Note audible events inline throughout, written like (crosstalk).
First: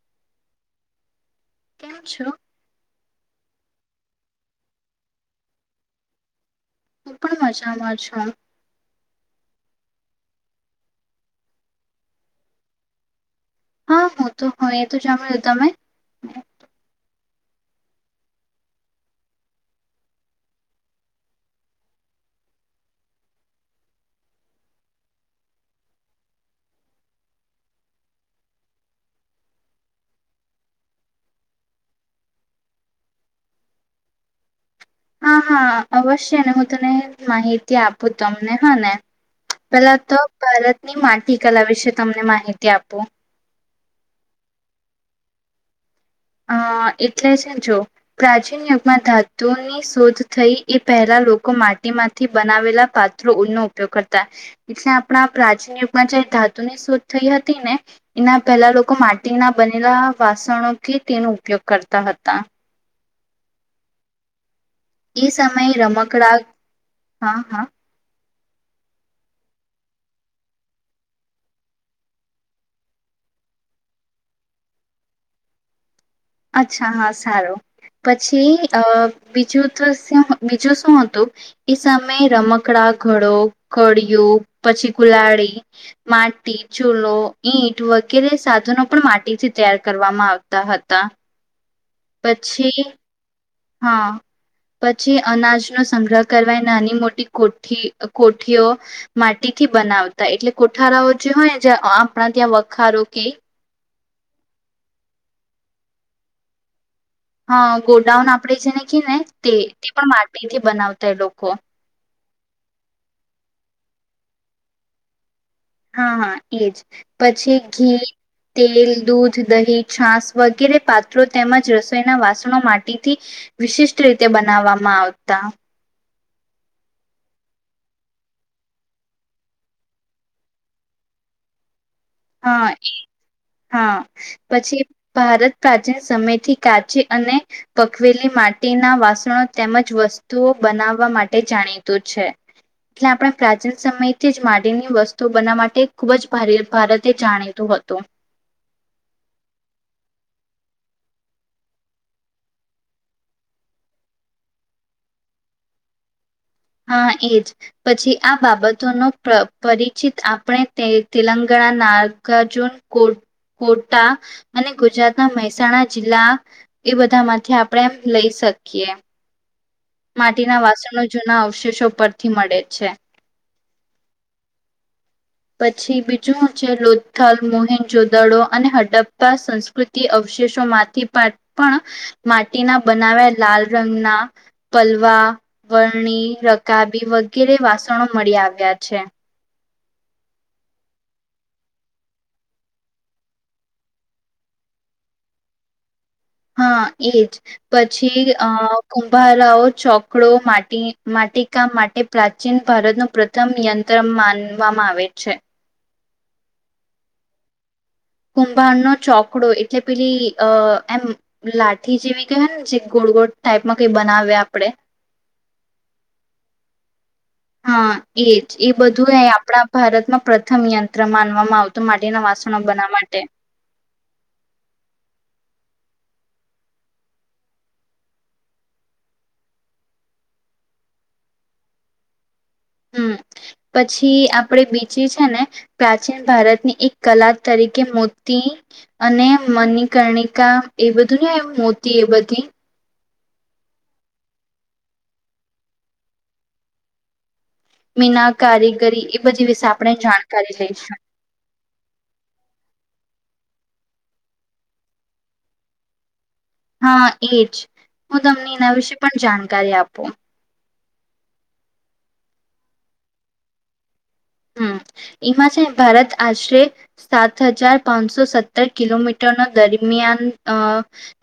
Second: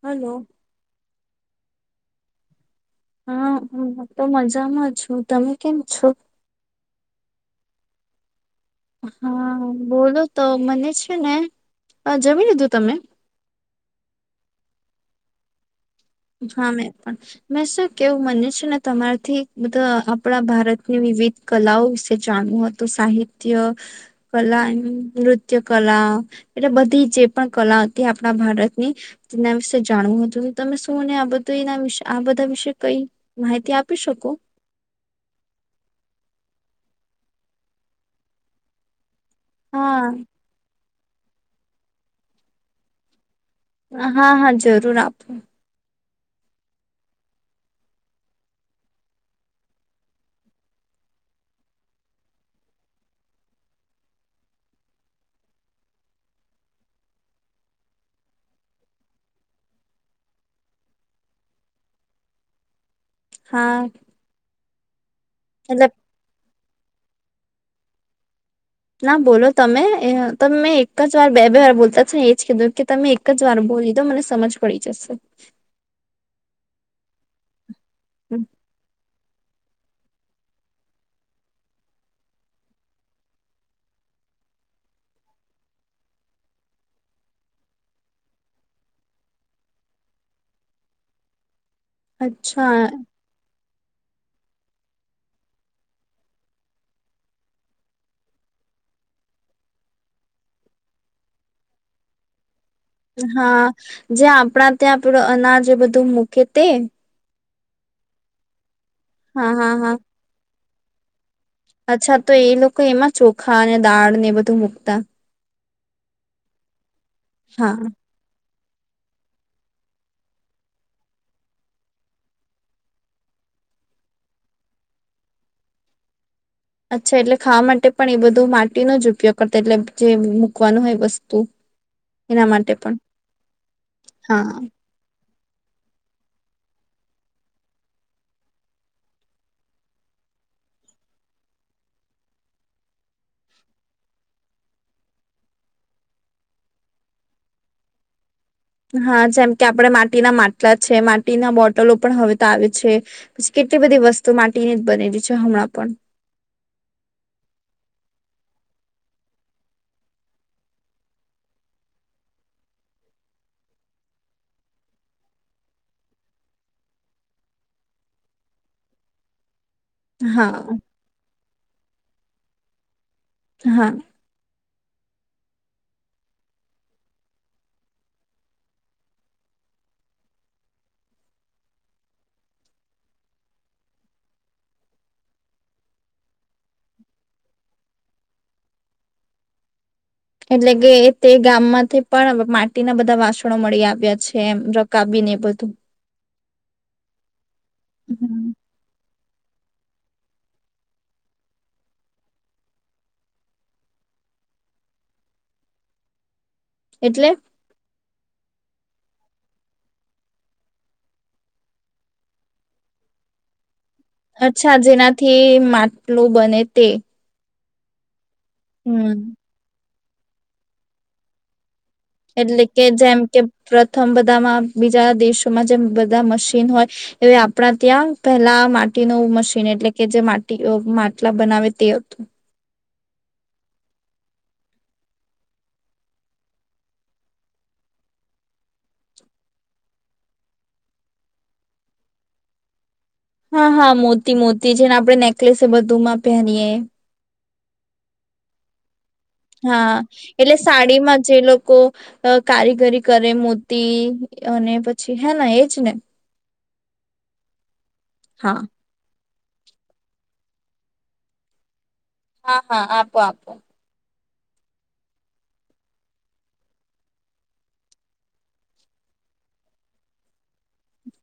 Hello તેમમ છ હા હ હ તો મજામાં હું તમે કેમ છો મજામાંજા હા બોલો તો મને છે ને જમી લીધું તમે હા હું તો હોય એ તો સાંભળ્યો તમે હા મે પણ મેં શું કેવું મને છે ને તમારેથી બધા આપણા ભારતની વિવિધ કલાઓ વિશે જાણવું હતું સાહિત્ય કલા એમ નૃત્ય કલા એટલે બધી જે પણ કલા હતી આપણા ભારતની તેના વિશે જાણવું હતું તમેું તું મને આ બધના વિ આ બધા વિશે કઈ માહિતી આપી શકો હા હા અવશ્ય ને હું તને માહિતી આપું તમને હા ને પેલા હા તો ભારતની માટી કલા વિશે તમને માહિતી આપો હા હા જરૂર આપો અ એટલે છે જો પ્રાચીન યુગમાં ધાતુની શોધ થઈ એ પહેલા લોકો માટીમાંથી બનાવેલા પાત્રો નનો ઉપયોગ કરતા એટલે આપણા પ્રાચીન યુગમાં જે ધાતુની શોધ થઈ હતી ને એના પહેલા લોકો માટીના બનેલા વાસણો થી તેનો ઉપયોગ કરતા હતા હા એ સમયે એટલે રમકડા હા હા ના બોલો તમે તમે મેં એક જ વાર બે બે વાર બોલતા છેો ને એજ કીધું કે તમે એક જ વાર બોલી દો મને સમજ પડી જશે અચ્છા હા સારો પછી અ બીજું તો બીજું શું હતું એ સામે રમકડા ઘડો કળિયો પછી કુલાડીી માટી ચૂલો ઈટ વગેરે સાધનો પણ માટીથી તૈયાર કરવામાં આવતા હતા પછી અચ્છા હા પછી અનાજનોો સંગ્રહ કરવા એ નાની મોટી કોઠી કોઠીઓ માટીથી બનાવતા એટલે કોઠારાઓ જે હોયને આપણા ત્યાં વખારો કે હા જે આપણા ત્યાં આપું અનાજ એ બધું મૂકે તે હા ગોડાઉન આપડે છે ને ને હા તે હા તે હા પણ માટીથી બનાવતા લોકો અચ્છા તો એ લોકો એમાં ચોખા અને દાળ ને બધું મૂકતા હા હા એજ પછી હા ઘી તેલ દૂધ દહી છાાસ વગેરે પાત્રો તેમજ રસોઈના વાસણો માટીથી વિશિષ્ટ રીતે બનાવવામાં આવતા અચ્છા એટલે ખાવા માટે પણ એ બધું માટીનો જ ઉપયોગ કરતા એટલે જે મૂકવાનું હોય વસ્તુ એના માટે હા પણ હા હા પછી ભારત પ્રાચીન સમયથી કાચી અને પકવેલી માટીના વાસણો તેમજ વસ્તુઓ બનાવવા માટે જાણીતું છે એટલે આપણે પ્રાચીન સમયથી જ માટીની વસ્તુઓ બનાવવા માટે ખુબ જ ભારે ભારત તે જાણીતું હતું હા જેમ કે આપણે માટીના માટલા છે માટીના બોટલો પણ હવે તો આવે છે પછી કેટલી બધી વસ્તુ માટીની જ બનેલી છે હમણાં પણ હા એજ પછી આ બાબતોનો પરિચિત આપણે તે તેલંગાણા નાગજુન કોટા અને ગુજરાતના મહેસાણા જિલ્લા એ બધા માંથી આપણે એમ લઈ શકીએ માટીના હા વાસણો જૂના આવશે અવશેષો પરથી મળે છે હા પછી બીજું છે લોથથલ મોહિન જોદડો અને હડપ્પા સંસ્કૃતિ અવશેષોમાંથી પણ માટીના બનાવે્યા લાલ રંગના પલવા વરણી રકાબી વગેરે વાસણો મળી આવ્યા છે એટલે કે તે ગામમાંથી પણ માટીના બધા વાસણો મળી આવ્યા છે એમ રકાબીને બધું હા એજ પછી અ હમ ભારાઓ ચોકડો માટી માટી કામ માટે પ્રાચીન ભારતનું પ્રથમ યંત્ર માનવામાં આવે છે એટલે કુંભાર નો ચોકડો એટલે પેલી અ એમ લાઠી જેવી કહે ને જે ગોળ ગોળ ટાઈપમાં કઈ બનાવે આપડે અચ્છા જેનાથી માટલું બને તે હા એજ એ બધું હમ એ આપણા ભારત પ્રથમ યંત્ર માનવામાં આવતા એટલે કે જેમ કે પ્રથમ બધામાં બીજા દેશો જે બધા મશીન હોય એ આપણા ત્યાં પેલા માટીનું મશીન એટલે કે જે માટી માટલા બનાવે તે હતું હમ પછી આપણે બીજે છે ને પ્રાચીન ભારતની એક કલા તરીકે મોતી અને મનીિકર્ણિકા એ બધું ને મોતી એ બધી હા હા મોતી મોતી છે ને આપણે નેકલેસે બધુંમાં પહેરીયએ મીના કારીગરી બધી વિશે આપણે હા જાણકારી એટલે લઈશું સાડીમાં જે લોકો કારીગરી કરે મો અને પછી હે ના એજ ને હા એજ હું તમને હા. એના વિશે પણ જાણી કરી આપ આપ હા હા આપો આપો હ એમાં છે ભારત આશરે સાત હજાર પાંચસો સત્તર કિલોમીટરનો દરમિયાન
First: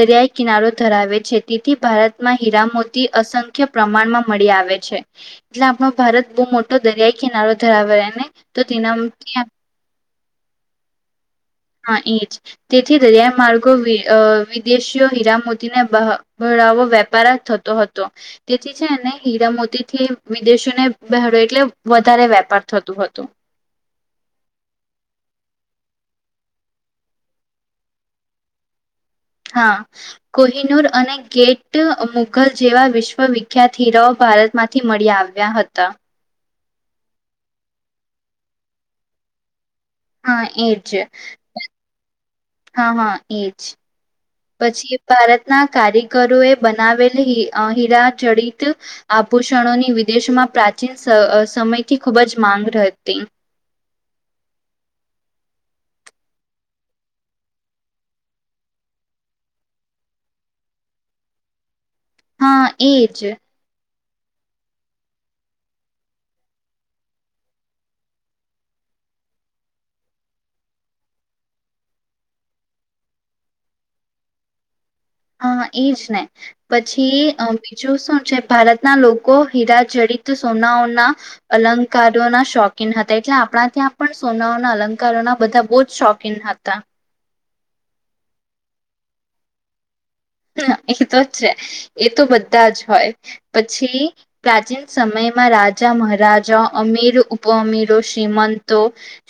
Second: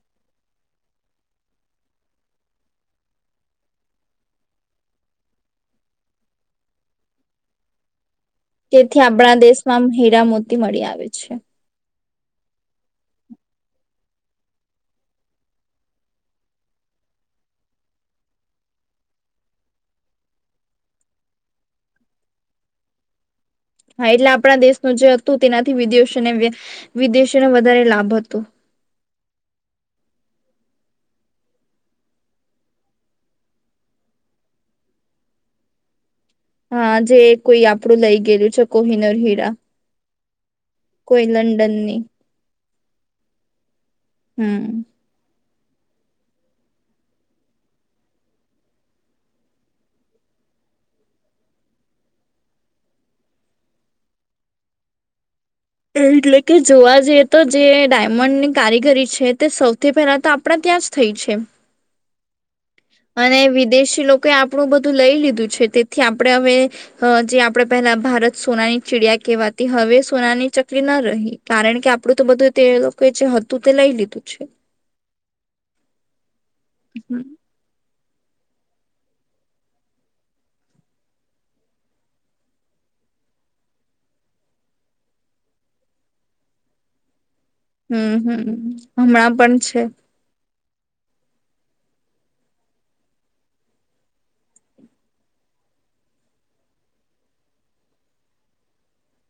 દરિયાઈ કિનારો ધરાવે છે તેથી ભારતમાં હીરામોતી અસંખ્ય પ્રમાણમાં મળી આવે છે એટલે આપણો ભારત બહુ મોટો દરિયાઈ કિનારો ધરાબર ને તો તેથી આપણા તેનાથી દેશમાં હીરા મોતી મળી આવે છે હ ઇચ તેથી દરિયા માર્ગો વિદેશીઓ હીરામતીને બરાાવો વેપાર જ થતો હતો તેથી છે એને હીરામતીથી વિદેશીને બહેડ એટલે વધારે વેપાર થતોું હતો હા એટલે આપણા દેશનું જે હતું તેનાથી વિદેશોને વિદેશોને વધારે લાભ હતો હા કોહિનુર અને ગેટ મુઘલ જેવા વિશ્વવિખ્યાત હીરાઓ ભારતમાંથી મળી આવ્યા હતા હા જે કોઈ આપડું લઈ ગયેલું છે કોહિનૂર હીરા હા એજ કોઈ લંડનની હા હા એજ હમ. પછી ભારત ના કારીગરોએ બનાવેલ હીરાજડિત આભૂષણોની વિદેશમાં પ્રાચીન સમયથી ખૂબ જ માંગ હતી એટલે કે જોવા જઈએ તો જે ડાયમંડની કારીગરી છે તે સૌથી પહેલા તો આપણા ત્યાં જ થઇ છે હા એજ અને વિદેશી લોકો તે આપણું બધું લઈ લીધું છે તેથી આપણે હવે જે આપણે પહેલા ભારત સોનાની ચીડિયા કહેવાતી હવે સોનાની ચકલી ન રહી કારણ કે આપણું તો બધું તે લોકોએ જે હતું તે લઈ લીધું છે હા એજ ને પછી બીજું શું છે ભારતના લોકો હીરાજડિત સોનાઓના અલંકારોના શોખીન હતા એટલે આપણા ત્યાં પણ સોનાઓના અલંકારોના બધા બહુ જ શોખીન હતા હમ હમ હમણાં પણ છે એ તો છે એ તો બધા જ હોય પછી પ્રાચીન સમયમાં રાજા મહારાજા અમીર ઉપઅમીરો શ્રીમંતો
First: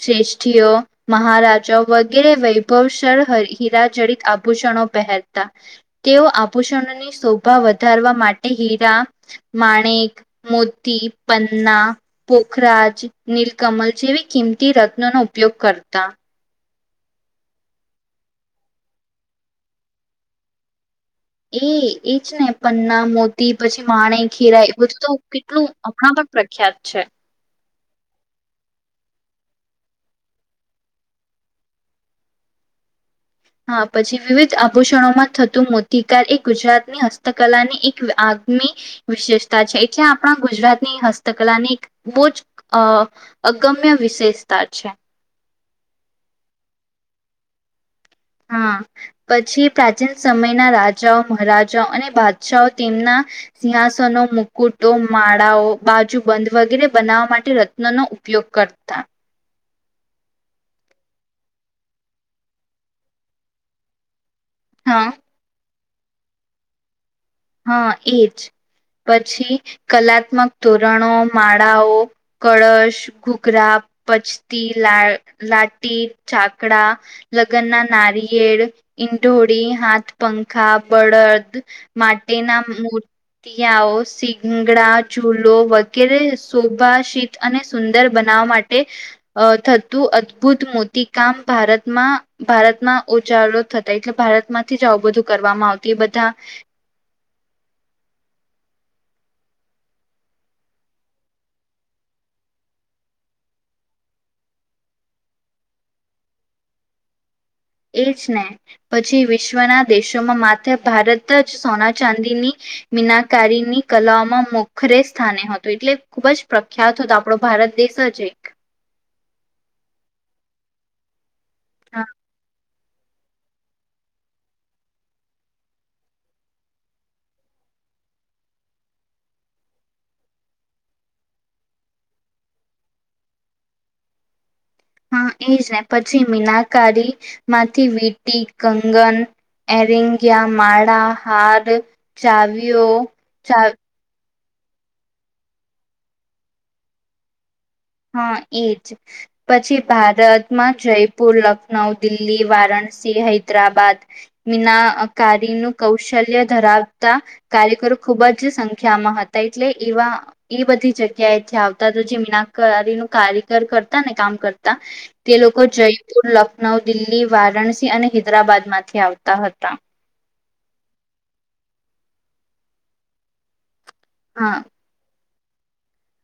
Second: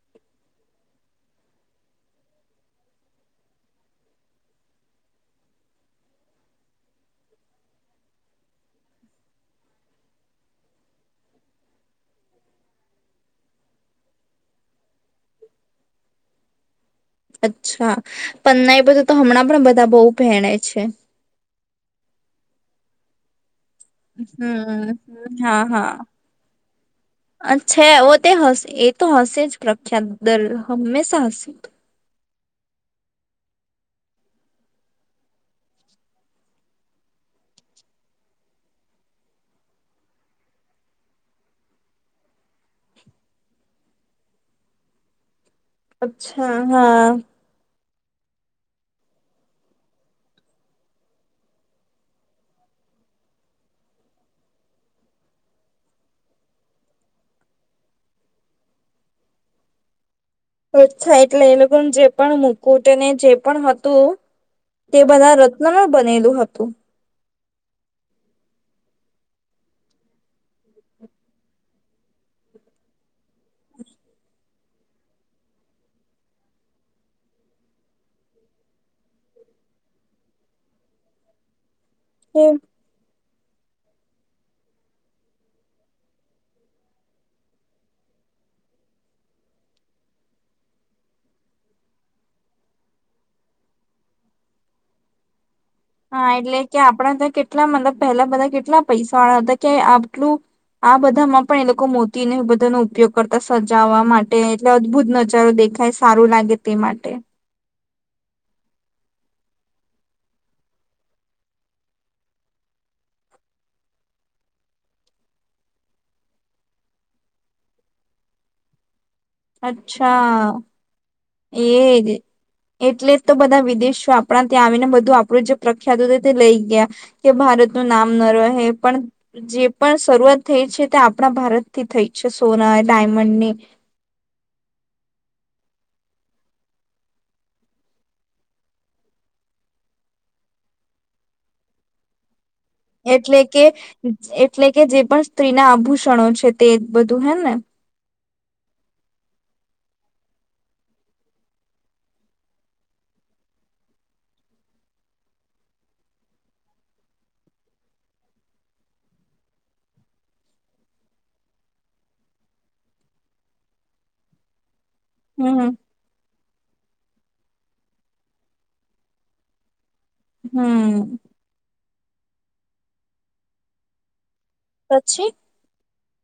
શ્રેષ્ઠીઓ મહારાજા વગેરે વૈભવશડ હ હિરાજડિત આભૂષણો પહેરતા તેઓ આભૂષણોની શોભા વધારવા માટે હીરા માણેક મોતી પન્ના પોખરાજ નીલકમલ જેવી કિંમતી રત્નોનો ઉપયોગ કરતા અચ્છા પન્નાઈ બધું તો હમણાં પણ બધા બહુ પહેણે છે એ એ જ ને પન્ના મોતી પછી માણેક હીરા એ હમ બધું તો હા કેટલું હા હમણાં પણ પ્રખ્યાત છે આછા એ તે હશે એ તો હશે જ પ્રખ્યા દલ હમેશા હશે તો હા પછી વિવિધ આભૂષણોમાં થતું મોતિકાર એ ગુજરાતની હસ્તકલાની એક આગમી વિશેષતા છે એટલે આપણા ગુજરાતની હસ્તકલાની એક બહુ જ અ અગમ્ય વિશેષતા છે અચ્છા હા હા પછી પ્રાચીન સમયના રાજાઓ મહારાજાઓ અને બાદશા તેમના સિંહાસનો મુકુટો માળાઓ બાજુ બંધ વગેરે બનાવવા માટે રત્નોનો ઉપયોગ કરતા અચ્છા એટલે એ લોકો જે પણ મુકુટને જે પણ હતું તે હા બધા નમ બનેલું હતું હા એજ પછી કલાત્મક તોરણો માળાઓ કળશ ઘૂઘરા પચતી લા લાટી ચાકડા લગ્નના નારિયેળ ઈંઢોળી હાથ પંખા બળદ માટે ના મૂ તિયાઓ સીંગડા ચૂલો વગેરે શોભાશીત અને સુંદર બનાવા માટે થતું અદભુત મોટી કામ ભારતમાં ભારતમાં ઉજ થતા એટલે ભારતમાંથી જ આવું બધું કરવામાં આવતું તે હા બધા એટલે કે આપણા ત્યા કેટલા મતલબ પહેલા બધા કેટલા પૈસા વાળા હતા કે આટલું આ બધામાં પણ એ લોકો મોતીને એ બધાનો ઉપયોગ કરતા સજાવા માટે એટલે અદભુત નજારો દેખાય સારું લાગે તે માટે એ જ ને પછી વિશ્વના દેશોમાં માથે ભારત જ સોના ચાંદીની મીનાકારીની કલામાં મોખરે સ્થાને હતોું એટલે ખૂબ જ પ્રખ્યાત હતો આપણો ભારત દેશ જ એક અચ્છા એ ગ એટલે જ તો બધા વિદેશો આપણા ત્યાં આવીને બધું આપણું જે પ્રખ્યાત હતું તે લઈ ગયા કે ભારતનું નામ ન રહે પણ જે પણ શરૂઆત થઈ છે તે આપણા ભારતથી થઈ છે સોના ડાયમંડની એજને પછી મીનાકારી માંથી વીટી કંગન એરિંગ્યા માળા હાર ચાવી એટલે કે એટલે કે જે પણ સ્ત્રી ના આભૂષણો છે તે બધું હે ને હા એજ પછી ભારતમાં જયપુર લખનઉ દિલ્લી વારાણસી હૈદરાબાદ મીનાકારીનું કૌશલ્ય ધરાવતા કાર્યકરો ખુબ જ સંખ્યામાં હતા એટલે એવા એ બધી જગ્યાએથી આવતા હતા જે મી કારી નું કારીગર કરતા ને કામ કરતા તે લોકો હમ જયપુર લક નવ દિલ્હી વારાણસી અને હૈદરાબાદ માંથી આવતા હતા હમ હા પછી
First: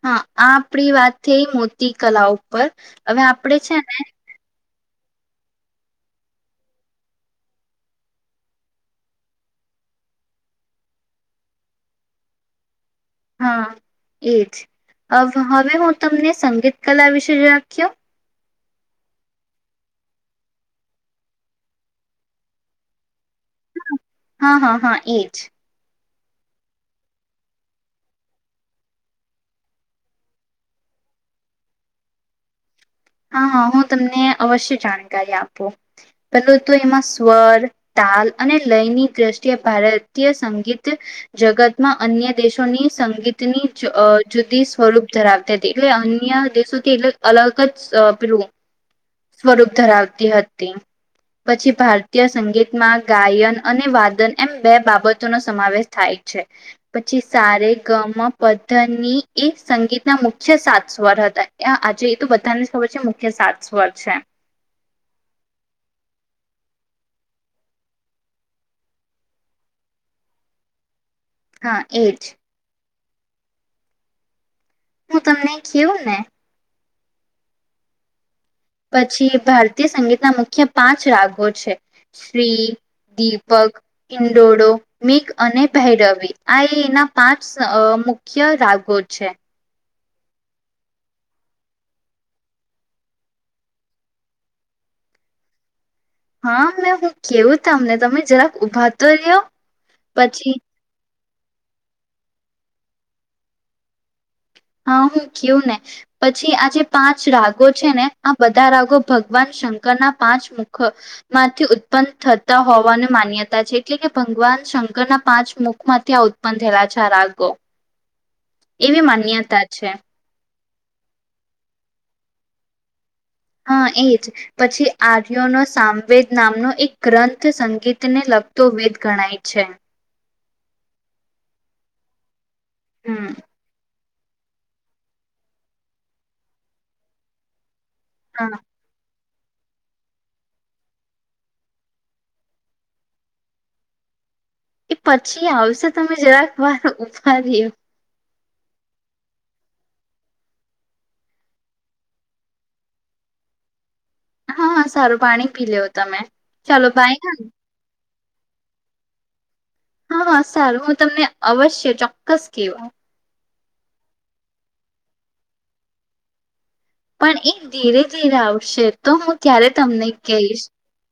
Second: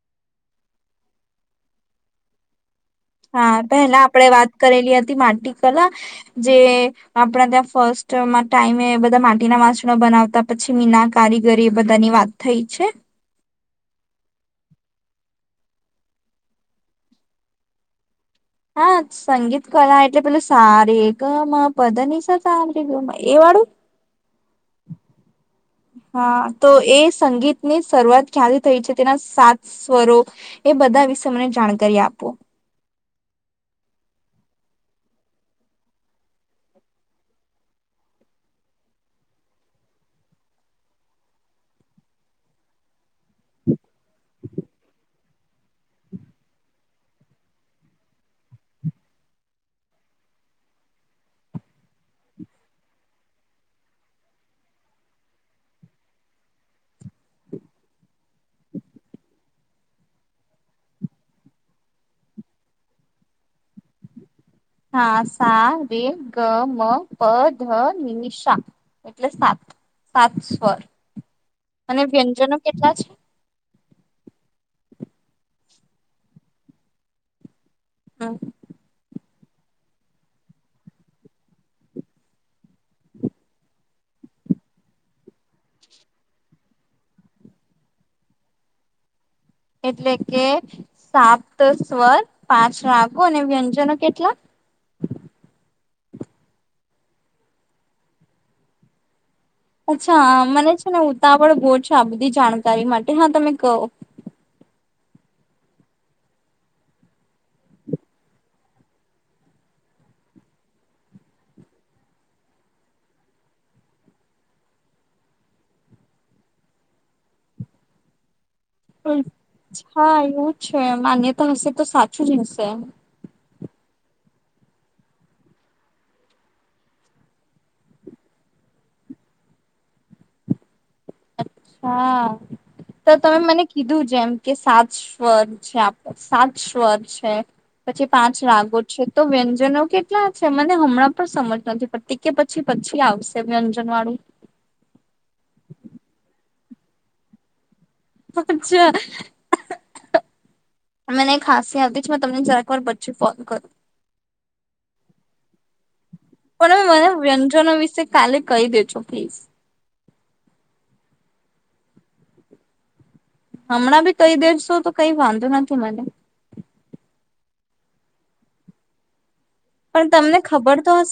હા આ આપડી વાત થઈ મોતી કલા ઉપર હવે આપડે હા છે ને પેલા આપડે વાત કરેલી હતી માટી કલા જે આપણા ત્યાં ફર્સ્ટ ટાઈમે બધા માટીના વાસણો બનાવતા પછી મીના કારીગરી એ બધાની વાત થઈ છે હા એજ હવે હું તમને સંગીત કલા વિશે રાખ્યો હા સંગીત કલા એટલે પેલું સ રે ગ મ પ દ ની સાથે (unintelligible) ગયું એ વાળું હા હા હા એજ હા, તો એ સંગીતની શરૂઆત ક્યારે થઈ છે તેના સાત સ્વરો એ બધા વિશે મને જાણકારી આપો. હા, હ હું તમને અવશ્ય જાણકારી આપું. પેલું તો એમાં સ્વર, તાલ અને લયની દ્રષ્ટિએ ભારતીય સંગીત જગતમાં અન્ય દેશોની સંગીતની જ અ જુદી સ્વરૂપ ધરાવતી તી એટલે અન્ય દેશોથી એટલ અલગ જ સ પેલું એ સ્વરૂપ ધરાવતી હતી, પછી ભારતીય સંગીતમાં ગાયન અને વાદન એમ બે બાબતોનો સમાવેશ થાય છે, પછી સારે ગમ પધની એ સંગીતના મુખ્ય સાત સ્વર હતા. એ આજે એ તો બધાને ખબર છે મુખ્ય સાત સ્વર છે. હા, સા રે ગ મ પ ધ નિશા એટલે સાત સાત સ્વર. હા અને એજ વ્યંજનો કેટલા છે? હું તમને કેવું ને હા. પછી ભારતીય સંગીતના મુખ્ય પાંચ રાગો છે. શ્રી, દીપક, ઇંડોડો, મીક અને ભૈરવિ. આ એના પાંચ અ મુખ્ય રાગો છે. એટલે કે સાપ્ત સ્વર, પાંચ રાગો અને વ્યંજનો કેટલા? હા, મેં હું કેવું તમને તમે જરાક ઊભાતો રયો. અચ્છા, આ મને છે ને ઉદ તાપડ બોડ છે, આ બધી જાણકારી માટે હા, તમે કહો. હા, હું કયું ને પછી આ જે પાંચ રાગો છે ને આ બધા રાગો ભગવાન શંકરના પાંચ મુખ માંથી ઉત્પન્ન થતા હોવાની માન્યતા છે, એટલે કે ભંગવાન શંકરના પાંચ મુખમાંથી આ ઉત્પન્ન થયેલા છે આ રાગો. એવી માન્ય હા એયુ એવુ છે માનીએ તો હશે તો સાચું જ હશે. હા, એજ પછી આર્યોનો સામવેદ નામનો એક ગ્રંથ સંગીતને લગતો વેદ ગણાય છે. અત હા. તો હમ તમે મને કીધું જ જેમ કે સાત સ્વર છે આપડા સાત સ્વર છે. પછી પાંચ હા રાગો છે. તો વ્યંજનો કેટલા છે, મને હમણાં પણ સમજ નથી પડતી કે પછી પછી આવશે વ્યંજનવાળું. એ પછી આવશે તમે જરાક વાર ઉભા રયો. અચ્છ, મને ખાસી આવતી જ મેં તમને જરાકવાર પછી ફોન કરું. હા હા, સારું પાણી પી લેવ તમે પણ ચાલો મને ભાઈ હા. વ્યંજનો વિશે કાલે કહી દેજો પ્લીઝ. હા હા, સારું હું તમને અવશ કે ચોક્કસ કેવા હમણાં બી કઈ દેસો તો કઈ વાંધો નથી મને. પણ એ ધીરે ધીરે આવશે તો હું ત્યારે પણ તમને કહીશ ખબર તો હશે.